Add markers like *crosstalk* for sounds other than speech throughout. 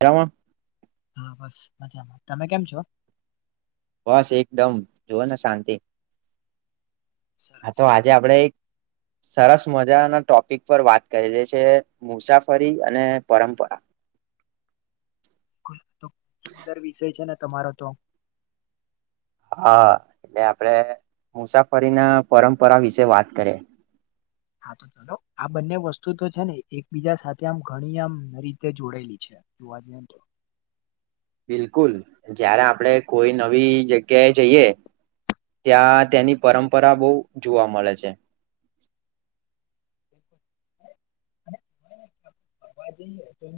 કેમ હા બસ મજામાં તમે કેમ છો બસ એકદમ જુઓ ને શાંતિ હ સરસ તો આજે આપડે *unintelligible* સરસ મજાના ટોપિક પર વાત કરી દે છે મુસાફરી અને પરંપરા સુંદર વિષય છે ને તમારો તો હા એટલે આપડે મુસાફરી ના પરંપરા વિશે વાત કરીએ હા તો ચલો આ બંને વસ્તુ તો છે ને એક બીજા સાથે આમ ઘણી આમ રીતે જોડેલી છે વાજ બિલકુલ જયારે આપડે કોઈ નવી જગ્યાએ જઈએ ત્યાં તેની પરંપરા બહુ જોવા મળે છે બકુલ જ એ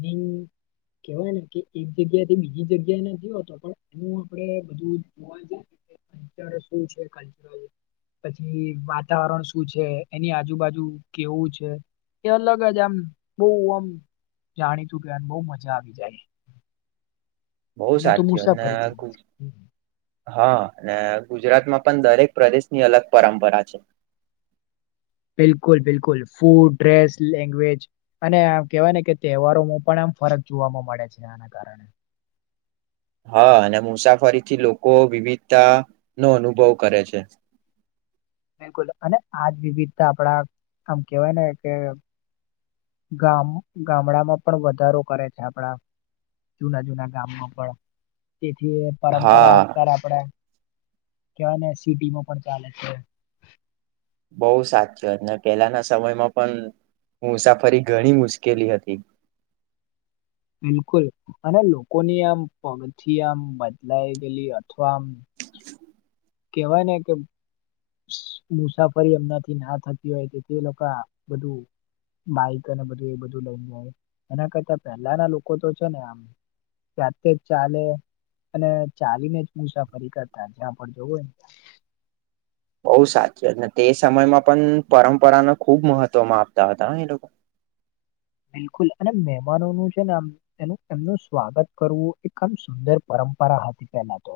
ની કેવાય ને કે એક જગ્યા થી બીજી જગ્યા એ ના જેયો તો પણ એનું આપણે બધું જોવાઈએ કચ શું છે કલચ પછી વાતાવરણ શું છે એની આજુબાજુ કેવું છે એ અલગ જ આમ બહુઆમ જાણીતું કે બહુ મજા આવી જાય બહુ એને તો સાચી અને મુસાફરી કહીએ આખું છે. હા અને ગુજરાતમાં પણ દરેક પ્રદેશની અલગ પરંપરા છે બિલકુલ બિલકુલ ફૂડ ડ્રેસ લેગવેજ અને આ કેવાય ને કે તહેવારોમાં પણ ફરક જોવાવામાં મળે છે આના કારણે હા અને મુસાફરીથી લોકો વિવિધતા નો અનુભવ કરે છે બિલકુલ અને આજ વિવિધતા આપડા આમ કેવાય ને કે ગામ ગામડામાં પણ વધારો કરે છે આપણા જુના જૂના ગામમાં પણ તેથી પરંપરા હા અત્યારે આપણેે કવાય ને સિટીમાં પણ ચાલે છે બહુ સાચું અને પેલાના સમયમાં પણ મુસાફરી ઘણી મુશ્કેલી હતી *inaudible* બિલકુલ અને લોકોની આમ પગથી આમ બદલાય ગયેલી, અથવા આમ કેવાય, ને કે મુસાફરી, હમનાથી ના થતી હોય, તો તે લોકો બધું બાઈક અને બધું એ બધું લઈને જાય, એના કરતા પહેલાના લોકો તો છે, ને આમ ત્યાતે, જ ચાલે અને ચાલીને જ મુસાફરી કરતા જ્યા, પણ જોવું, હોયને બઉુ સાચું ને, તે સમયમાં પણ પરંપરાને ખુબ મહત્વમાં આપતા હતા, એ લોકો *inaudible* બિલકુલ અને મહેમાનોનું છે, ને આમ એનું એમનું સ્વાગત, કરવું એક આમ સુંદર પર પરંપરા હથી, પેલા તો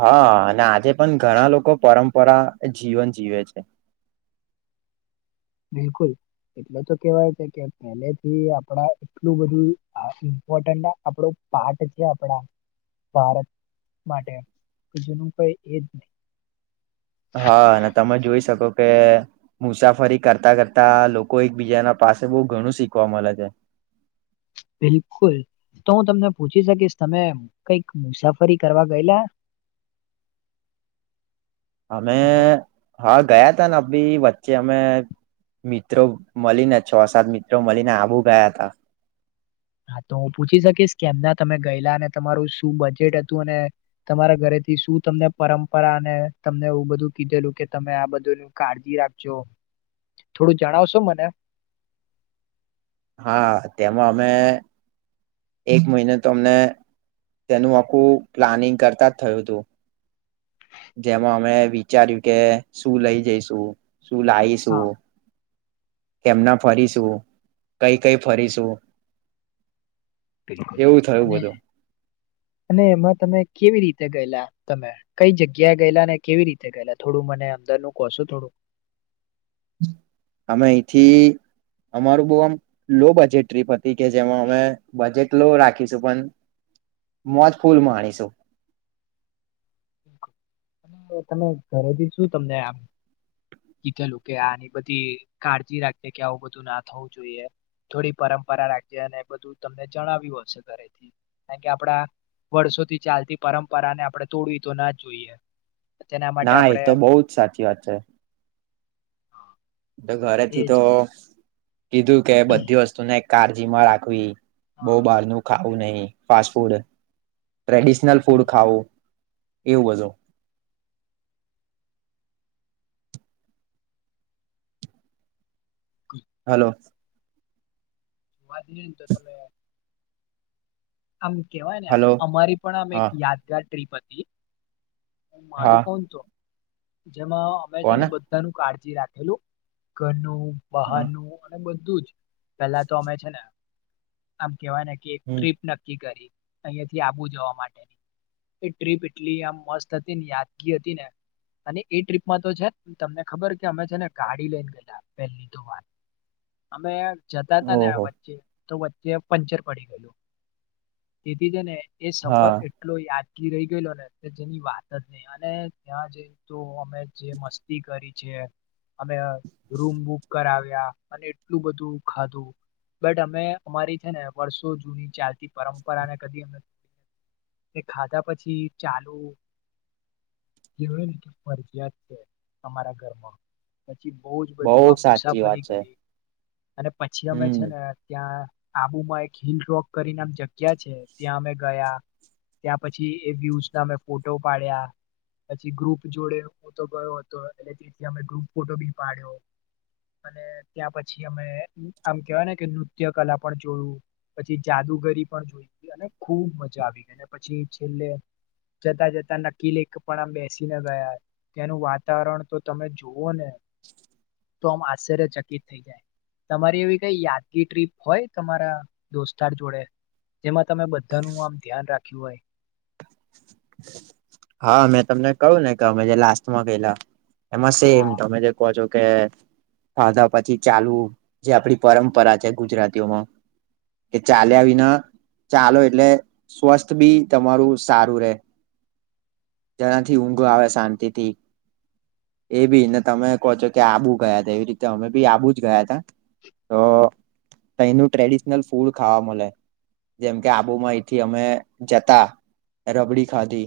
હા, અને આજે પણ ઘણા લોકો પરંપરા જીવન જીવે છે. બિલકુલ એટલે તો કેવાય છે, કે પેલે થી આપડા એટલું બધું ઇમ્પોર્ટ આપડ પાઠ છે, આપડા ભારત માટેજુનું કઈ, એજ, નહી. હા, અને તમે જોઈ, શકો કે મુસાફરી કરતા કરતા લોકો એકબીજાના પાસે બહ, ઘણું શીખવા મળે છે. બિલકુલ. તો હું, તમને પૂછી શકીશ તમે કઈક મુસાફરી કરવા ગયેલા *inaudible* અમે હલો હા ગયા, ત ને અભી વચ્ચે અમે મિત્રો મળીને છ, સાત મિત્રો મળીને આબુ ગયા, તા હા, તો હું પૂછી, શકીશ કેમના તમે ગયેલા અને તમારું શું બજેટ હતું, અને તમારા ઘરે થી શું, તમને પરંપરા અનેને તમને એવું બધું કીધેલું, કે તમે આ બધું કાળજી રાખજો થોડું, જણાવશો મને હા, તેમાં અમે એક મહિને, તો અમને તેનું આખું પ્લાનિંગ કરતા જ થયું, હતું. જેમાં અમે વિચાર્યું કે શું લઈ, જઈશું શું હા લાવીશું. એમના ફરીશું કઈ, કઈ ફરીશું એવું થયું, બધું હ અને એમાં તમે કેવી રીતે ગયેલા, તમે કઈ જગ્યા ગયેલા, ને કેવી રીતે ગયેલા, થોડું મને ન કશો, થોડું અમે, એહીંથી. અમારું, બહ આમ લો બજેટ ટ્રીપ હતી, કે જેમાં અમે બજેટ લો રાખીશું પણ મોજ, ફૂલમાંણીશું *inaudible* અને તમે ઘરેથી, શું તમને આમ કીધેલું કે આની બધી કાળજી રાખે કે આવું બધુંના થવું, જોઈએ થોડી, પરંપરા રાખજે અને એ બધું તમને જણાવ્યું હશે ઘરેથી, કારણ કે આપડા વર્ષોથી ચાલતી, પરંપરા ને આપણે તોડવી તો ના જ, જોઈએ તેના માટે ના એ આપણે તો બહુ જ સાચી વાત છે. *inaudible* ઘરેથી, તો એજ કીધું કે બધી વસ્તુને કાળજીમા રાખવી. બહ બાર ન ખાવું નહી, ફાસ્ટ ફૂડ ટ્રેડિશનલ ફૂડ ખાવું એવું, બજો હલો. માને, તો તમે આમ કેવાય ને હલો અમારી, પણ આમ એક હા યાદગાર ટ્રીપ હતી. હ હા મારું કોણ તો જેમાં અમે છે ને કોને બધાનું કાળજી રાખેલું ઘરનું હા બહારનું અને પેલા તો અમે છે ને આમ કેવાય ને કે એક હમ ટ્રીપ નક્કી કરી અહિયાંયા થી આબુ જવા માટેની એ ટ્રીપ એટલી આમ મસ્ત હતી ને યાદગી હતી ને અને એ ટ્રીપમાં તો છે તમને ખબર કે અમે છે ને ગાડી લઈને ગેા પહેલી તો વાત અમે જતા હતા ને આ ઓહો વચ્ચે તો વચ્ચે પંચર પડી ગયેલું તેથી જ ને એ સફર હા એટલો યાદગીર રહી ગયેલો ને અત્ય જેની વાત ન અને ત્યાં જઈને તો અમે જે મસ્તી કરી છે અમે રૂમ બુક કરાવ્યા અને એટલું બધું ખાધું બટ અમે અમારી છે ને વર્ષો જૂની ચાલતી પરંપરા ને કદી અ એ ખાધા પછી ચાલુ જે કે ફરજીિયાત છે અમારા ઘરમાં પછી બહ જ બધું બહુ આ સાચી વાત મુસાફરી છે કરી અને પછી અમે છે હમ ને ત્યાં આબુમાં એક હિલ રોક કરીને જગ્યા છે ત્યાં અમે ગયા ત્યાં પછી એ વ્યુઝ ના મેમે ફોટો પાડ્યા પછી ગ્રુપ જોડે હું તો ગયો હતો એટલે તેથી અમે ગ્રુપ ફોટો બી પાડ્યો અને ત્યાં પછી અમે આમ કેવાય ને કે નૃત્ય કલા પણ જોયું પછી જાદુગરી પણ જોઈ અને ખૂબ મજા આવી ગઈ અને પછી છેલ્લે જતા જતા નકીલ એક પણ આ બેસીને ગયા ત્યાનું વાતાવરણ તો તમે જુઓ ને *inaudible* તો આમ આશ્ચર્યચકિત થઈ જાય તમારી એવી કઈ યાદગી ટ્રીપ હોય તમારા દોસ્તાર જોડે જેમાં તમે બધાનું આમ ધ્યાન રાખ્યું હોય હા મેં તમને કહું ને કે અમે જે લાસ્ટમાં ગેલા એમાં સેમ હા તમે જે કહો છો કે ખાધા પછી ચાલુ જે આપડી પરંપરા છે ગુજરાતીઓમાં કે ચાલ્યા વિના ચાલો એટલે સ્વસ્થ બી તમારું સારું રે જેના થી ઊંઘો આવે શાંતિથી એ બી ને તમે કહો છો કે આબુ ગયા ત એવી રીતે અમે બી આબુ જ ગયા તા તો તયનું ટ્રેડિશનલ ફૂડ ખાવા મળે જેમ કે આબુમાં એથી અમે જતા રબડી ખાધી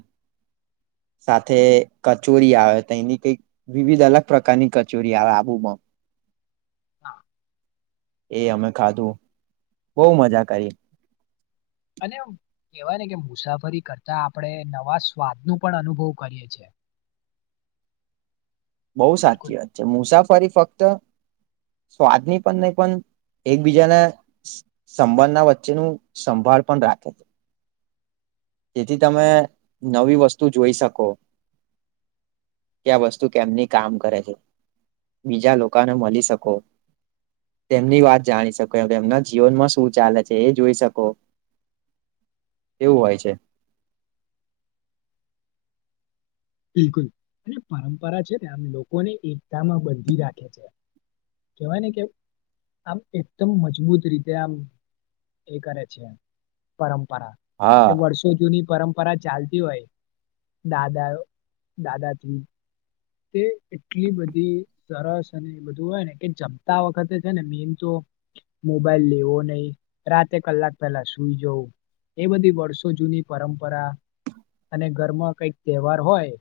*inaudible* સાથે કચોરી આવે તો એની કઈક વિવિધ અલગ પ્રકારની કચોરી આવે આબુમાં હા એ અમે ખાધું બહુ મજા કરી અને કેહેવાય ને કે મુસાફરી કરતા આપણે નવા સ્વાદ નો પણ અનુભવ કરીએ છ છે બહુ બિલકુલ સાચી વાત છે મુસાફરી ફક્ત સ્વાદની પણ નહી પણ એકબીજાને સંબંધના વચ્ચેનું સંભાળ પણ રાખે છે જેથી તમે નવી વસ્તુ જોઈ શકો કે આ વસ્તુ કેમની કામ કરે છે બીજા લોકોને મળી શકો તેમની વાત જાણી શકો તેમના જીવનમાં શું ચાલે છે એ જોઈ શકો એવું હોય છે બિલકુલ અને પરંપરા છે ને આમ લોકોને એકતામાં બંધી રાખે છે કેહેવાય ને કે આમ એકદમ મજબૂત રીતે આમ એ કરે છે પરંપ કે હા વર્ષો જૂની પરંપરા ચાલતી હોય દાદાઓ દાદાજી્ કે એટલી બધી સરસ અને એ બધું હોય ને કે જમતા વખતે છે ને મેીન તો મોબાઈલ લેવો નહી રાતે કલાક પેલા સુઈ જવું. એ બધી વર્ષો જૂની પરંપરા અને ઘરમાં કઈક તહેવાર હોય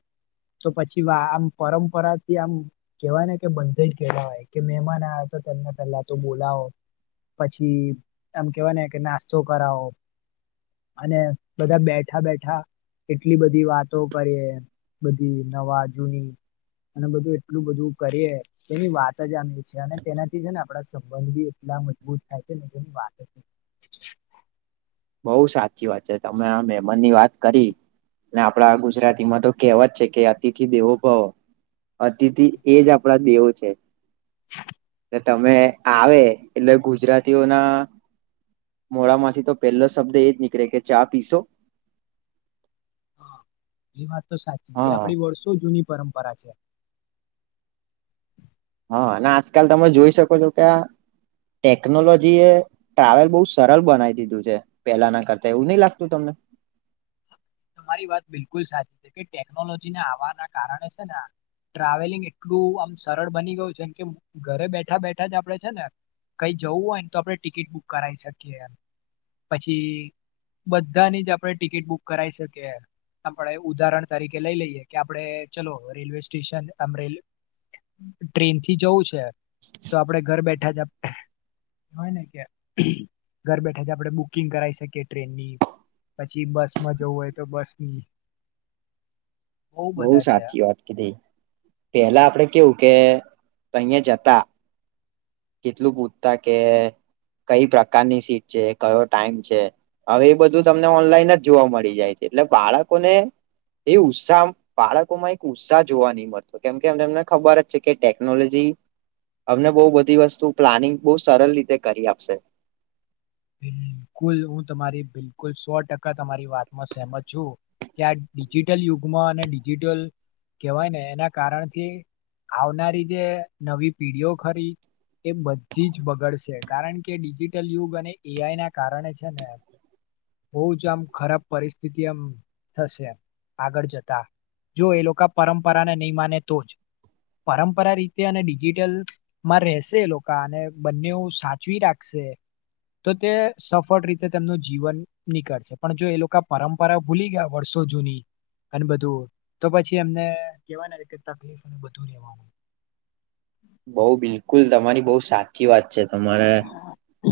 તો પછી વા આમ પરંપરાથી આમ કેવાય ને કે બંધે જ ગલા હોય કે મહેમાન આ તો તેમને પેલા તો બોલા વો પછી એમ કેવા ને કે નાસ્તો કરાવો. અને બધા બેઠા બેઠા કેટલી બધી વાતો કરીએ બધી નવા જૂની અને બધું એટલું બધું કરીએ તેની વાત જ આવી છે અને તેનાથી છે ને આપણા સંબંધ બી એલા મજબૂત થાય છેન જેની વાત જ બઉ સાચી વાત છે તમે આ મેમનની વાત કરી. ને આપડા ગુજરાતીમાં તો કેહેવત છે કે અતિથિ દેવો ભવ. અતિથિ એજ આપણા દેવો છે. ને તમે આવે એટલે ગુજરાતીઓના મોડામાંથી તો પહેલો શબ્દ એ જ નીકળે કે ચા પીશો? હા એ વાત તો સાચી એ હા આપડી વર્ષો જૂની પરંપરા છે. હા અને આજકાલ તમે જોઈ શકો છો કે આ ટેકનોલોજી એ ટ્રાવેલ બહુ સરળ બનાવી દીધું છે પેલાના કરતા એવું નહી લાગતું તમને. તમારી વાત બિલકુલ સાચી છે કે ટેકનોલોજીને આવવાના કારણે છે ને આ ટ્રાવેલિંગ એટલું આમ સરળ બની ગયું છે કેમ કે ઘરે બેઠા બેઠા જ આપડે છે ને કઈ જવું હોય ને તો આપડણે ટિકિટ બુક કરાવી શકીએ એમ. પછી બધાની જ આપણે ટિકિટ બુક કરાઈ શકીએ. આપણે ઉદાહરણ તરીકે લઈ લઈએ કે આપડે ચલો રેલવે સ્ટેશન આમ રેલ ટ્રેન થી જવું છે તો આપડે ઘર બેઠા જ આમ હોય ને કે ઘર બેઠા જ આપણે બુકિંગ કરાઈ શકીએ ટ્રેનની. પછી બસમાં જવું હોય તો બસ ની. બઉ સાચી વાત કીધી પેલા આપડે કેવું કે અહીયા જતા. કેટલું પૂછતા કે કઈ પ્રકારની સીટ છે કયો ટાઈમ છે. હવે એ બધું તમને ઓનલાઈન જ જોવા મળી જાય છે એટલે બાળકોને એ ઉત્સાહ બાળકો માં એક ઉત્સાહ જોવા નહી મળતો કેમ કે એમને એમને ખબર જ છે કે ટેકનોલોજી અમને બહ બધી વસ્તુ પ્લાનિંગ બહ સરળ રીતે કરી આપશે. બિલકુલ હું તમારી બિલકુલ સો ટકા તમારી વાતમાં સહેમત છું. કે આ ડિજિટલ યુગમાં અને ડિજિટલ કહેવાય ને એના કારણથી આવનારી જે નવી પીઢીઓ ખરી એ બધી જ બગડશે કારણ કે ડિજિટલ યુગ અને ઈઆઈ ના કારણે છે ને બહ જ આમ ખરાબ પરિસ્થિતિ એમ થશે આગળ જતા. જો એ લોકો પરંપરાને નહીં માને તો જ. પરંપરા રીતે અને ડિજિટલ માં રહેશે એ લોકો અને બંને સાચવી રાખશે. તે તો તે સફળ રીતે તેમનું જીવન નીકળશે પણ જો એ લોકો પરંપરા ભૂલી ગયા વર્ષો જુની. અને બધું તો પછી એમને કેવા તકલીફને બધું લેવાનુંય. *inaudible* બઉ બિલકુલ તમારી બઉ સાચી વાત છે તમારે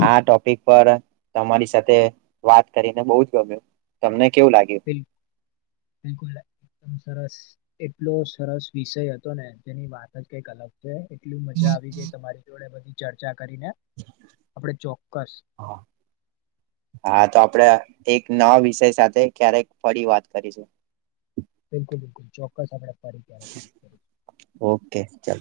આ ટોપિક પર તમારી સાથે વાત કરીને બહ જ ગમ તમને કેવું લાગ્યું? બિલ બિલકુલ. સરસ એટલો સરસ વિષય હતો ને જેની વાત જ કઈક અલગ છે. કેટલું મજા આવી ગઈ તમારી જોડે બધી ચર્ચા કરીને આપડ ચો હા હા તો આપડે એક નવા વિષય સાથે ક્યારેક ફરી વાત કરી છે બિલકુલ બિલકુલ ચોક આપણે ફરી ક્યારેક વાત કરીશું ઓકે ચાલ